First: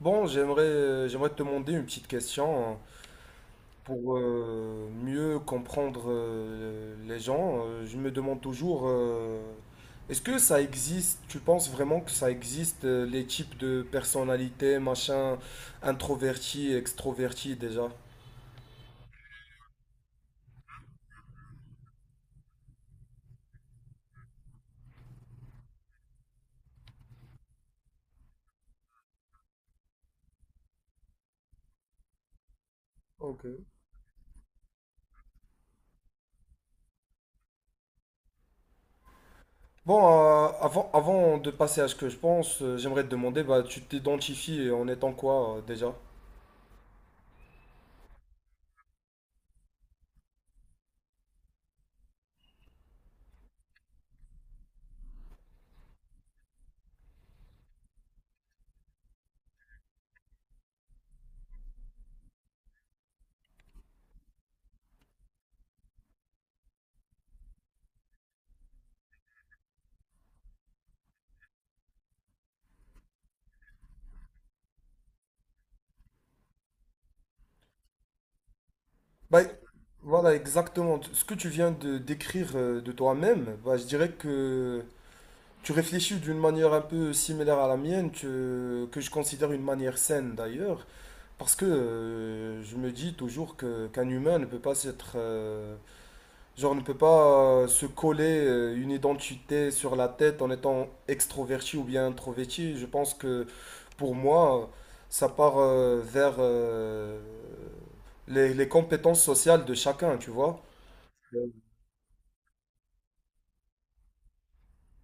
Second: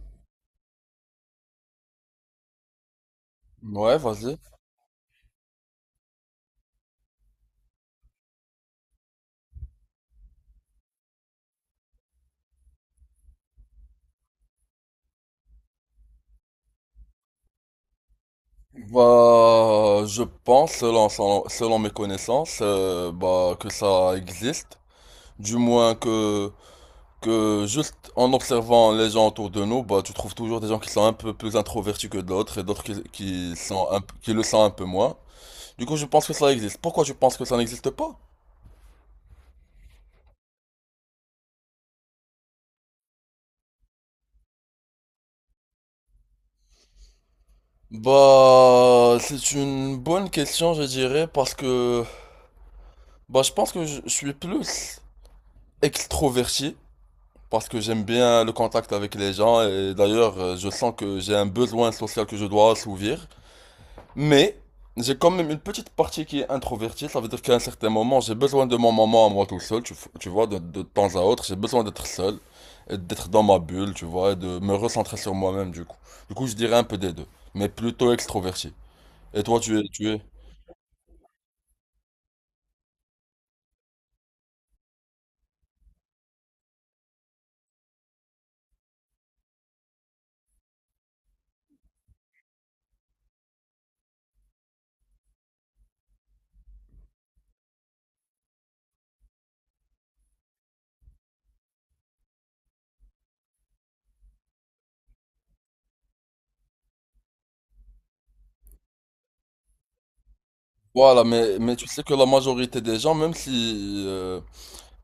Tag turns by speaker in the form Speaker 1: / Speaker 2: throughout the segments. Speaker 1: Bon, j'aimerais j'aimerais te demander une petite question hein,
Speaker 2: Ouais,
Speaker 1: pour
Speaker 2: vas-y.
Speaker 1: mieux comprendre les gens. Je me demande toujours, est-ce que ça existe, tu penses vraiment que ça existe, les types de personnalités, machin, introverti, extroverti déjà?
Speaker 2: Bah, je pense, selon mes connaissances, bah, que ça existe. Du moins que, que juste en observant les gens autour de nous, bah, tu trouves toujours des gens qui sont un peu plus introvertis que d'autres et d'autres
Speaker 1: Ok.
Speaker 2: qui sont qui le sont un peu moins. Du coup, je pense que ça existe. Pourquoi je pense que ça n'existe pas?
Speaker 1: Bon, avant de passer à ce que je pense, j'aimerais te demander, bah, tu t'identifies en étant quoi déjà?
Speaker 2: Bah, c'est une bonne question, je dirais, parce que, bah, je pense que je suis plus extroverti. Parce que j'aime bien le contact avec les gens et d'ailleurs je sens que j'ai un besoin social que je dois assouvir. Mais j'ai quand même une petite partie qui est introvertie, ça veut dire qu'à un certain moment j'ai besoin de mon moment à moi tout seul, tu vois, de temps à autre, j'ai besoin d'être seul et d'être dans ma bulle, tu vois, et de me recentrer sur moi-même du coup. Du coup je dirais un peu des deux, mais plutôt extroverti.
Speaker 1: Bah,
Speaker 2: Et toi tu es?
Speaker 1: voilà, exactement. Ce que tu viens de décrire de toi-même, bah, je dirais que tu réfléchis d'une manière un peu similaire à la mienne, que je considère une manière saine d'ailleurs, parce que je me dis toujours que qu'un humain ne peut pas s'être genre, on ne peut pas se coller une identité sur la tête en étant extroverti ou bien introverti. Je pense que pour moi, ça part vers les compétences sociales de chacun, tu vois.
Speaker 2: Voilà,
Speaker 1: Euh,
Speaker 2: mais tu sais que la majorité des gens, même si,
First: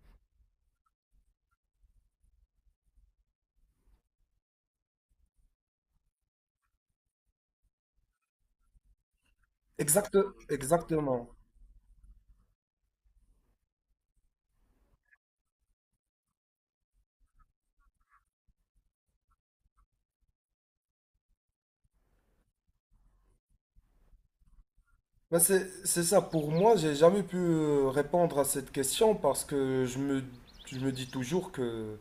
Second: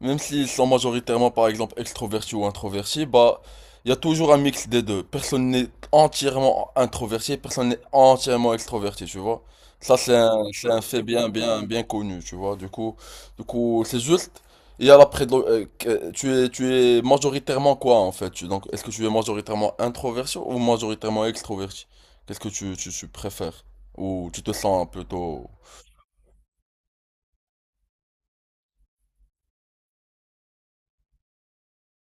Speaker 2: même s'ils sont majoritairement, par exemple, extrovertis ou introvertis, bah, il y a toujours un mix des deux. Personne n'est entièrement introverti, et personne n'est entièrement extroverti, tu vois. Ça,
Speaker 1: Exact,
Speaker 2: c'est un fait
Speaker 1: exactement.
Speaker 2: bien connu, tu vois. Du coup, c'est juste, il y a la tu es majoritairement quoi, en fait? Donc, est-ce que tu es majoritairement introverti ou majoritairement extroverti? Qu'est-ce que tu préfères? Ou tu te sens
Speaker 1: Ben,
Speaker 2: plutôt…
Speaker 1: c'est ça, pour moi, j'ai jamais pu répondre à cette question parce que je me dis toujours que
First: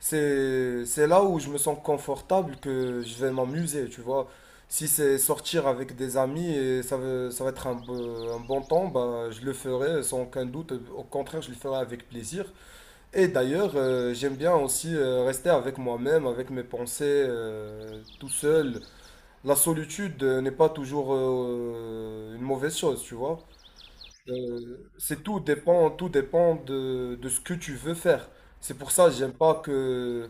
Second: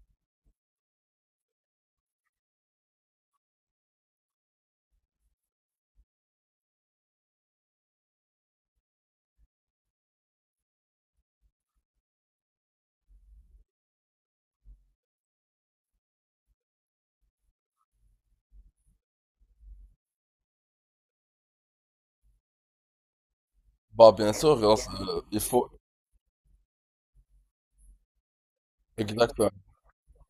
Speaker 1: C'est là où je me sens confortable que je vais m'amuser, tu vois. Si c'est sortir avec des amis et ça, ça va être un bon temps, bah, je le ferai sans aucun doute. Au contraire, je le ferai avec plaisir. Et d'ailleurs, j'aime bien aussi rester avec moi-même, avec mes pensées, tout seul. La solitude n'est pas toujours une mauvaise chose, tu vois.
Speaker 2: Bah, bien sûr,
Speaker 1: Tout dépend de ce que tu veux faire. C'est pour ça que j'aime
Speaker 2: exactement.
Speaker 1: pas que,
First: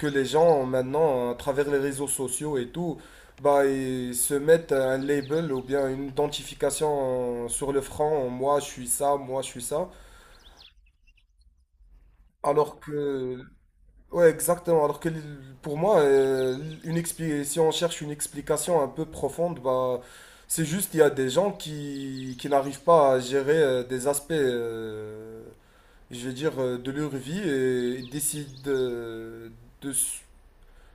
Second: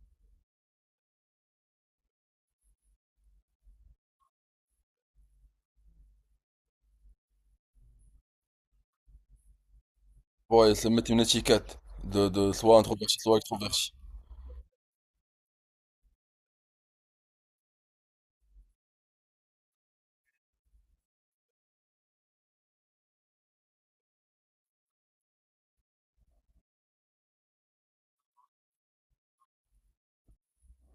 Speaker 1: que les gens maintenant, à travers les réseaux sociaux et tout, bah, ils se mettent un label ou bien une identification sur le front. Moi, je suis ça, moi, je suis ça.
Speaker 2: Ouais, se mettre une étiquette de soit
Speaker 1: Alors
Speaker 2: introverti,
Speaker 1: que,
Speaker 2: soit extroverti,
Speaker 1: ouais, exactement. Pour moi, si on cherche une explication un peu profonde, bah, c'est juste qu'il y a des gens qui n'arrivent pas à gérer des aspects. Je vais dire, de leur vie et ils décident de, s-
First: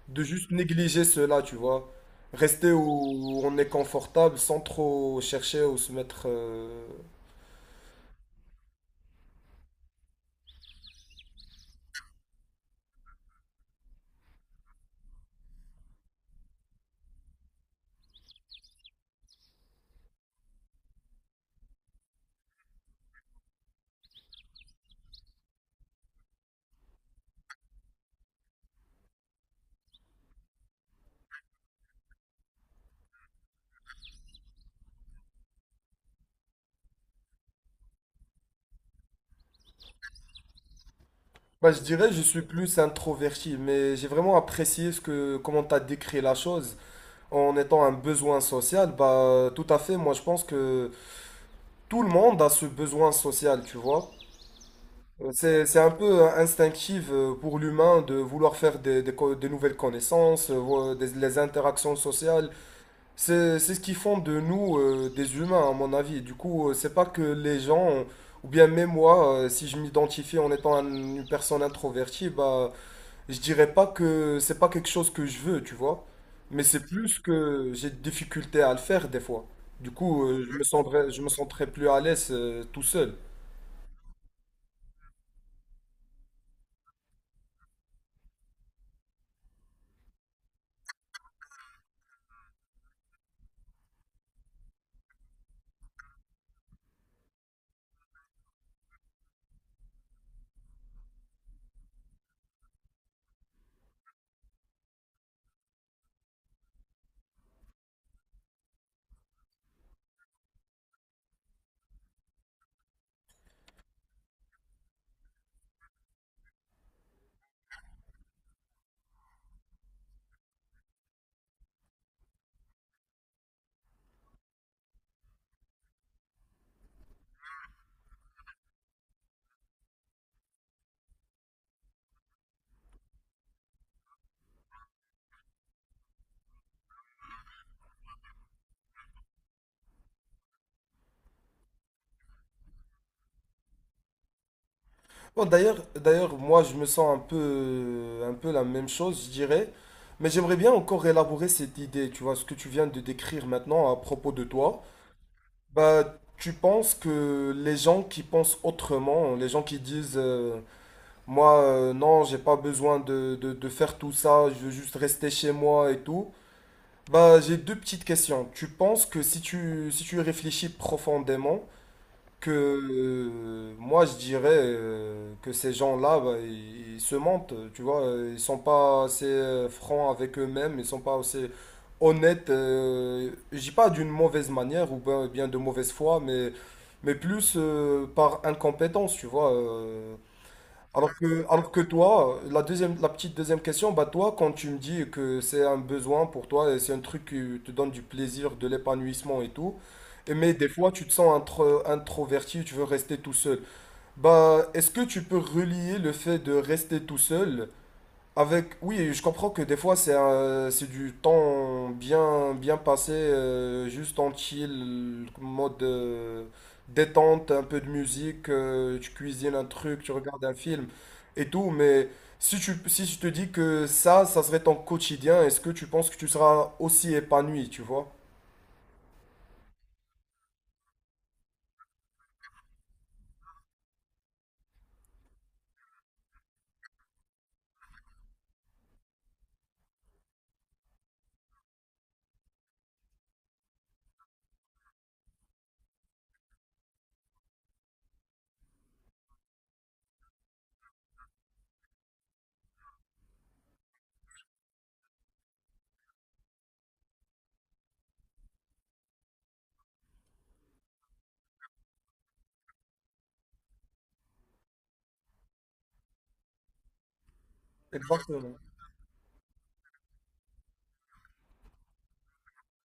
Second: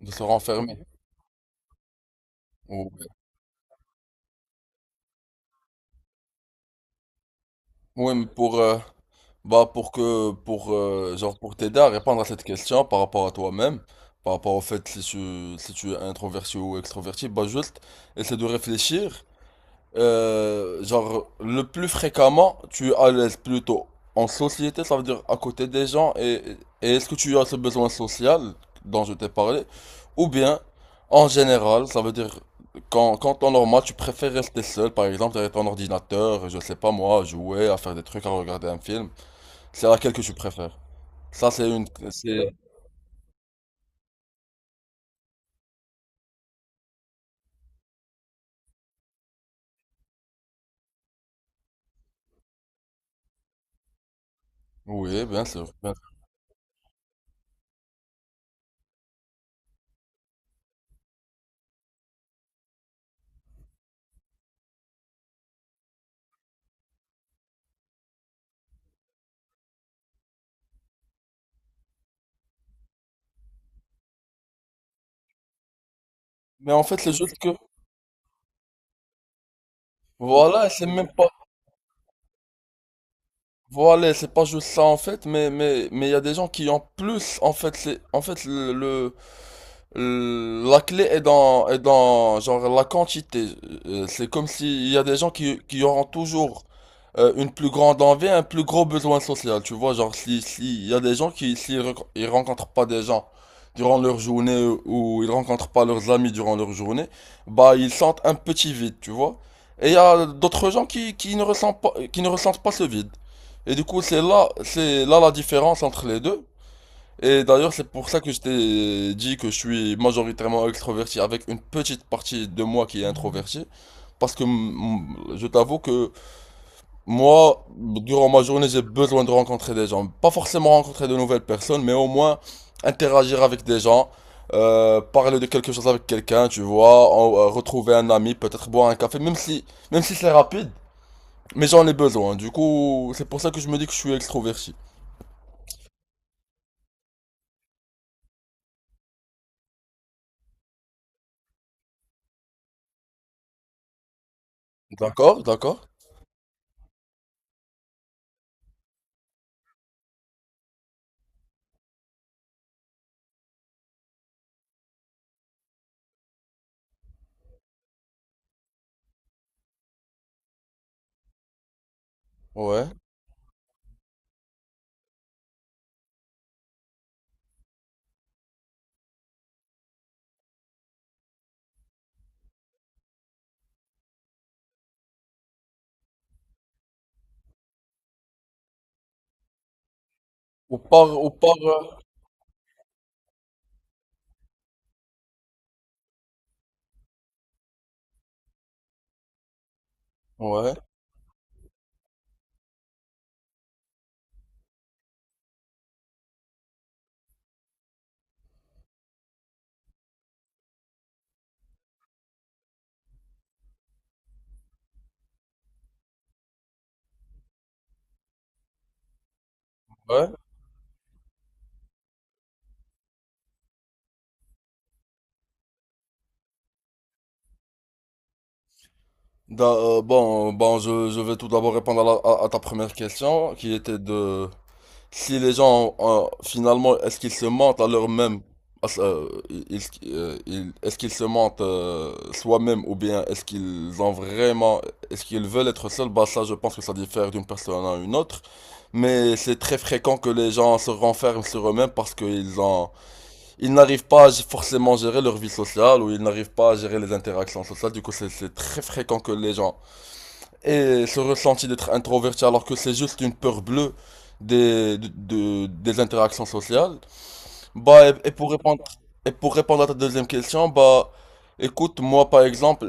Speaker 2: de
Speaker 1: de
Speaker 2: se
Speaker 1: juste
Speaker 2: renfermer.
Speaker 1: négliger cela, tu vois. Rester où
Speaker 2: Ouais.
Speaker 1: où on est confortable sans trop chercher ou se mettre...
Speaker 2: Ouais, mais pour, euh, bah, pour que, pour, genre, pour t'aider à répondre à cette question par rapport à toi-même, par rapport au fait si tu es introverti ou extroverti, bah, juste essaie de réfléchir. Le plus fréquemment, tu es à l'aise plutôt en société, ça veut dire à côté des gens, et est-ce que tu as ce besoin social dont je t'ai parlé, ou bien en général, ça veut dire quand temps normal, tu préfères rester seul, par exemple, derrière ton ordinateur, je sais pas moi, à jouer, à faire des trucs, à regarder un film, c'est laquelle que tu préfères. Ça, c'est
Speaker 1: Bah, je
Speaker 2: une.
Speaker 1: dirais, je suis
Speaker 2: C'est…
Speaker 1: plus introverti, mais j'ai vraiment apprécié comment tu as décrit la chose. En étant un besoin social, bah, tout à fait, moi je pense que tout le monde a ce besoin social, tu vois.
Speaker 2: Oui, bien sûr,
Speaker 1: C'est un
Speaker 2: bien sûr.
Speaker 1: peu instinctif pour l'humain de vouloir faire des nouvelles connaissances, les interactions sociales. C'est ce qui font de nous des humains, à mon avis. Du coup, c'est pas que les gens, ou bien même moi, si je m'identifie en étant une personne introvertie, bah, je dirais pas que c'est pas quelque chose que je veux, tu vois. Mais
Speaker 2: Mais
Speaker 1: c'est
Speaker 2: en fait, c'est
Speaker 1: plus
Speaker 2: juste que.
Speaker 1: que j'ai des difficultés à le faire des fois. Du coup,
Speaker 2: Voilà, et c'est même
Speaker 1: je
Speaker 2: pas.
Speaker 1: me sentirais plus à l'aise tout seul.
Speaker 2: Voilà, c'est pas juste ça en fait, mais mais il y a des gens qui ont plus en fait c'est en fait la clé est dans genre la quantité. C'est comme s'il y a des gens qui auront toujours une plus grande envie, un plus gros besoin social, tu vois, genre si il y a des gens ils rencontrent pas des gens durant leur journée ou ils rencontrent pas leurs amis durant leur journée, bah ils sentent un petit vide, tu vois. Et il y a d'autres gens qui ne ressentent pas qui ne ressentent pas ce vide. Et du coup, c'est là la différence entre les deux. Et d'ailleurs, c'est pour ça que je t'ai dit que je suis majoritairement extroverti avec une petite partie de moi qui est introverti. Parce que je t'avoue que moi, durant ma journée, j'ai besoin de rencontrer des gens. Pas forcément rencontrer de nouvelles personnes, mais au moins interagir avec des gens, parler de quelque chose avec quelqu'un, tu vois, retrouver un ami, peut-être boire un café, même si c'est rapide, mais j'en ai besoin. Du coup, c'est pour ça que je me dis que je suis extroverti.
Speaker 1: Bon, d'ailleurs, moi, je me sens un peu la même chose, je dirais. Mais j'aimerais bien encore élaborer cette idée, tu vois, ce que tu viens de décrire maintenant à propos de toi.
Speaker 2: D'accord, d'accord.
Speaker 1: Bah, tu penses que les gens qui pensent autrement, les gens qui disent, moi, non, j'ai pas besoin de faire tout ça, je veux juste rester chez moi et tout. Bah, j'ai deux petites questions. Tu penses que si tu y réfléchis profondément, que
Speaker 2: Ouais.
Speaker 1: moi je dirais que ces gens-là bah, ils se mentent tu vois ils sont pas assez francs avec eux-mêmes ils sont pas assez honnêtes je dis pas d'une mauvaise manière ou bien de mauvaise foi mais plus par incompétence tu vois
Speaker 2: Au
Speaker 1: alors
Speaker 2: part, au
Speaker 1: que,
Speaker 2: part,
Speaker 1: alors que
Speaker 2: euh,
Speaker 1: toi, la deuxième, la petite deuxième question, bah toi, quand tu me dis que c'est un besoin pour toi et c'est un truc qui te donne du plaisir, de l'épanouissement et tout, et mais des
Speaker 2: ouais,
Speaker 1: fois tu te sens introverti, tu veux rester tout seul. Bah, est-ce que tu peux relier le fait de rester tout seul avec, oui, je comprends que des fois c'est du temps bien bien passé, juste en chill, mode détente, un peu de musique, tu cuisines un truc, tu
Speaker 2: ouais.
Speaker 1: regardes un film et tout. Mais si tu si je te dis que ça serait ton quotidien, est-ce que tu penses que tu seras aussi épanoui, tu vois?
Speaker 2: Bon, je vais tout d'abord répondre à, à ta première question, qui était de si les gens, finalement, est-ce qu'ils se mentent à leur même, est-ce euh, est-ce qu'ils se mentent soi-même ou bien est-ce qu'ils ont vraiment, est-ce qu'ils veulent être seuls? Bah ça, je pense que ça diffère d'une personne à une autre, mais c'est très fréquent que les gens se renferment sur eux-mêmes parce qu'ils ont ils n'arrivent pas à forcément à gérer leur vie sociale ou ils n'arrivent pas à gérer les interactions sociales. Du coup, c'est très fréquent que les gens aient ce ressenti d'être introverti alors que c'est juste une peur bleue des interactions sociales. Bah, et, et pour
Speaker 1: Exactement.
Speaker 2: répondre, et pour répondre à ta deuxième question, bah, écoute, moi par exemple,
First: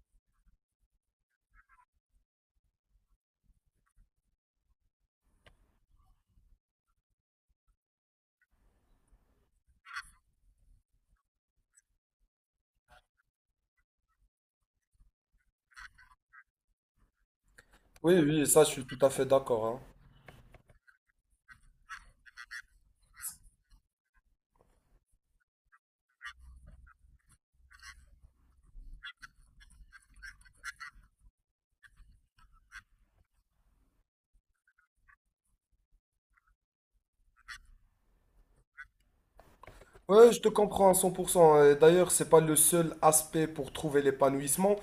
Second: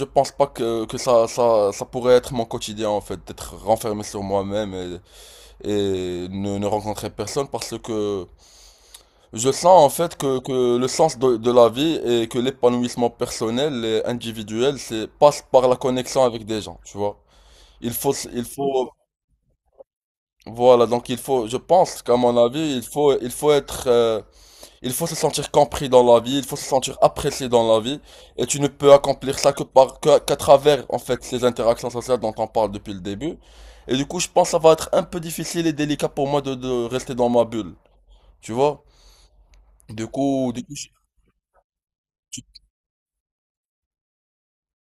Speaker 2: je pense pas ça pourrait être mon quotidien en fait, d'être renfermé sur moi-même et, ne rencontrer personne parce que je sens en fait que le sens de la vie et que l'épanouissement personnel et individuel, c'est passe par la connexion avec des gens, tu vois. Il faut,
Speaker 1: Oui,
Speaker 2: s-
Speaker 1: oui,
Speaker 2: il
Speaker 1: ça je suis
Speaker 2: faut,
Speaker 1: tout à fait d'accord, hein.
Speaker 2: voilà, donc il faut, je pense qu'à mon avis, il faut être, il faut se sentir compris dans la vie, il faut se sentir apprécié dans la vie, et tu ne peux accomplir ça qu'à travers en fait ces interactions sociales dont on parle depuis le début. Et du coup, je pense que ça va être un peu difficile et délicat pour moi de rester dans ma bulle, tu vois. Du
Speaker 1: Ouais, je te
Speaker 2: coup, du coup, je-
Speaker 1: comprends à 100%. D'ailleurs, c'est pas le seul aspect pour trouver l'épanouissement,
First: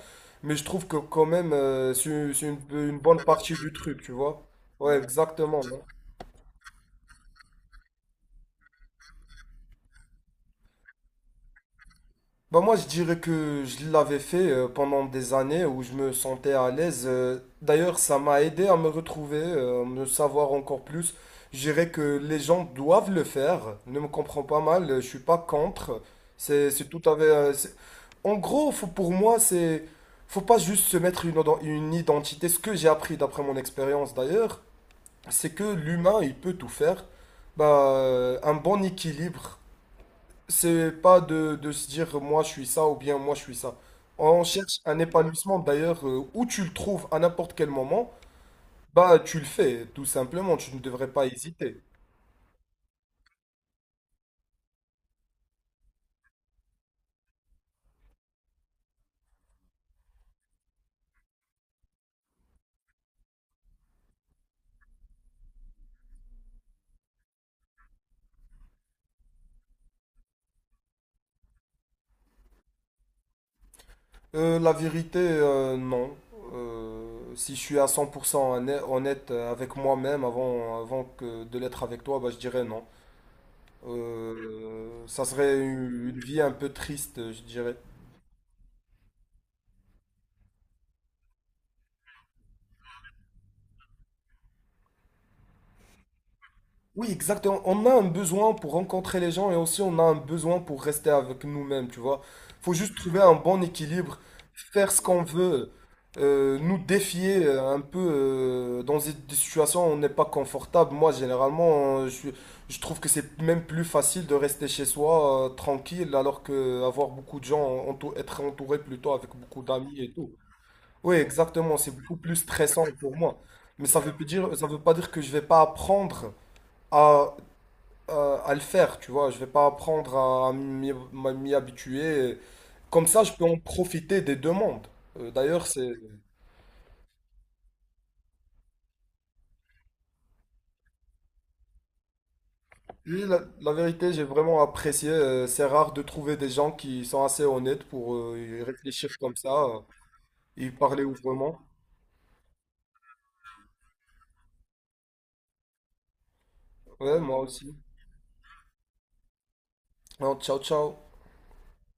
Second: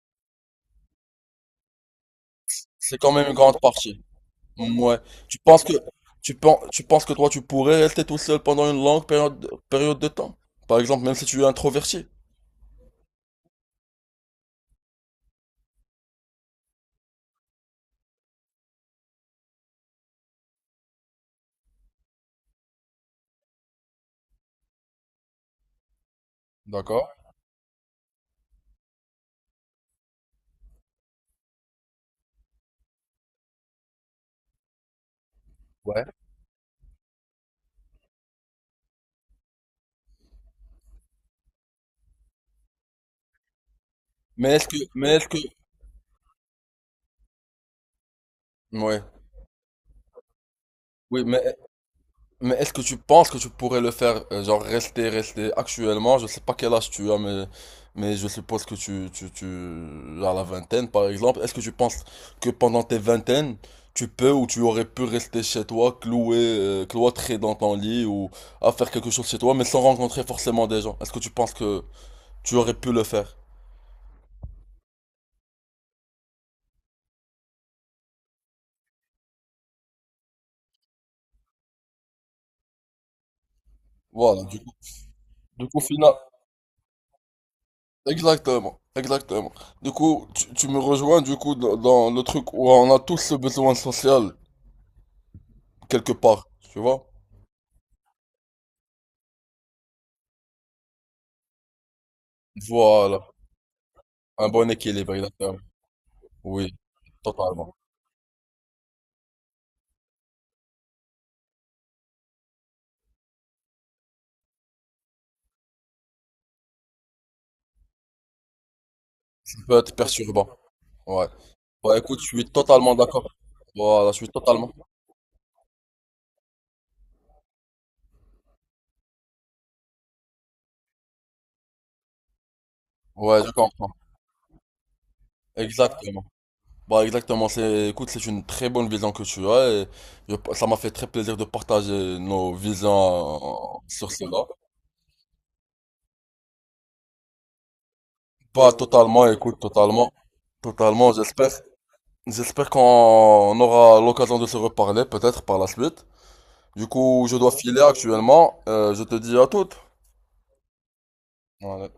Speaker 1: mais je trouve que quand même, c'est une
Speaker 2: C'est quand
Speaker 1: bonne
Speaker 2: même une
Speaker 1: partie
Speaker 2: grande
Speaker 1: du truc,
Speaker 2: partie.
Speaker 1: tu vois. Ouais,
Speaker 2: Ouais. Tu
Speaker 1: exactement.
Speaker 2: penses que
Speaker 1: Hein.
Speaker 2: tu penses que toi tu pourrais rester tout seul pendant une longue période, période de temps. Par exemple, même si tu es introverti.
Speaker 1: Bah moi, je dirais que je l'avais fait pendant des années où je me sentais à l'aise. D'ailleurs, ça m'a aidé à me retrouver, à me savoir encore plus. Je dirais que les gens doivent le faire. Ne me comprends pas mal, je suis pas contre. C'est tout
Speaker 2: D'accord.
Speaker 1: à fait... En gros, pour moi, c'est... Faut pas juste se mettre une identité. Ce que j'ai appris d'après mon expérience d'ailleurs, c'est que
Speaker 2: Ouais.
Speaker 1: l'humain, il peut tout faire. Bah, un bon équilibre. C'est pas de se dire moi je suis ça ou bien moi je suis ça. On cherche un
Speaker 2: Mais est-ce que
Speaker 1: épanouissement d'ailleurs où tu le trouves à n'importe quel moment,
Speaker 2: ouais.
Speaker 1: bah tu le fais tout simplement, tu ne devrais
Speaker 2: Oui,
Speaker 1: pas
Speaker 2: mais
Speaker 1: hésiter.
Speaker 2: Mais est-ce que tu penses que tu pourrais le faire, rester actuellement? Je sais pas quel âge tu as, mais je suppose que tu as la vingtaine, par exemple. Est-ce que tu penses que pendant tes vingtaines, tu peux ou tu aurais pu rester chez toi, cloué, cloîtré dans ton lit ou à faire quelque chose chez toi, mais sans rencontrer forcément des gens? Est-ce que tu penses que tu aurais pu le faire?
Speaker 1: La vérité, non. Si je suis à 100% honnête avec moi-même avant que de l'être avec toi, bah je dirais non.
Speaker 2: Voilà,
Speaker 1: Ça serait
Speaker 2: du coup, final-
Speaker 1: une vie un peu triste, je dirais.
Speaker 2: exactement, exactement. Du coup, tu me rejoins du coup dans le truc où on a tous ce besoin social quelque part, tu vois?
Speaker 1: Oui, exactement. On a un besoin pour rencontrer les gens et aussi on a un besoin pour rester avec nous-mêmes, tu vois. Faut juste trouver
Speaker 2: Voilà,
Speaker 1: un bon équilibre,
Speaker 2: un bon
Speaker 1: faire ce
Speaker 2: équilibre,
Speaker 1: qu'on
Speaker 2: exactement.
Speaker 1: veut,
Speaker 2: Oui,
Speaker 1: nous défier euh,
Speaker 2: totalement.
Speaker 1: un peu euh, dans des situations où on n'est pas confortable. Moi, généralement, je trouve que c'est même plus facile de rester chez soi, tranquille, alors que avoir beaucoup de gens, être entouré plutôt avec
Speaker 2: Ça
Speaker 1: beaucoup
Speaker 2: peut être
Speaker 1: d'amis et tout.
Speaker 2: perturbant,
Speaker 1: Oui,
Speaker 2: ouais.
Speaker 1: exactement. C'est
Speaker 2: Bah
Speaker 1: beaucoup
Speaker 2: écoute, je
Speaker 1: plus
Speaker 2: suis
Speaker 1: stressant
Speaker 2: totalement
Speaker 1: pour
Speaker 2: d'accord.
Speaker 1: moi. Mais
Speaker 2: Voilà, je suis
Speaker 1: ça
Speaker 2: totalement.
Speaker 1: veut pas dire que je vais pas apprendre à à le faire, tu vois. Je vais pas apprendre à m'y m'y habituer. Comme ça, je
Speaker 2: Ouais,
Speaker 1: peux
Speaker 2: je
Speaker 1: en
Speaker 2: comprends.
Speaker 1: profiter des deux mondes. D'ailleurs, c'est
Speaker 2: Exactement. Bah exactement, c'est, écoute, c'est une très bonne vision que tu as et ça m'a fait très plaisir de partager nos
Speaker 1: oui, la
Speaker 2: visions sur
Speaker 1: vérité, j'ai
Speaker 2: cela.
Speaker 1: vraiment apprécié. C'est rare de trouver des gens qui sont assez honnêtes pour y
Speaker 2: Pas
Speaker 1: réfléchir
Speaker 2: totalement,
Speaker 1: comme ça
Speaker 2: écoute, totalement.
Speaker 1: et y parler
Speaker 2: Totalement, j'espère.
Speaker 1: ouvertement.
Speaker 2: J'espère qu'on aura l'occasion de se reparler peut-être par la suite. Du
Speaker 1: Ouais,
Speaker 2: coup, je
Speaker 1: moi
Speaker 2: dois
Speaker 1: aussi.
Speaker 2: filer actuellement. Je te dis à toutes.
Speaker 1: Alors, ciao, ciao.
Speaker 2: Voilà.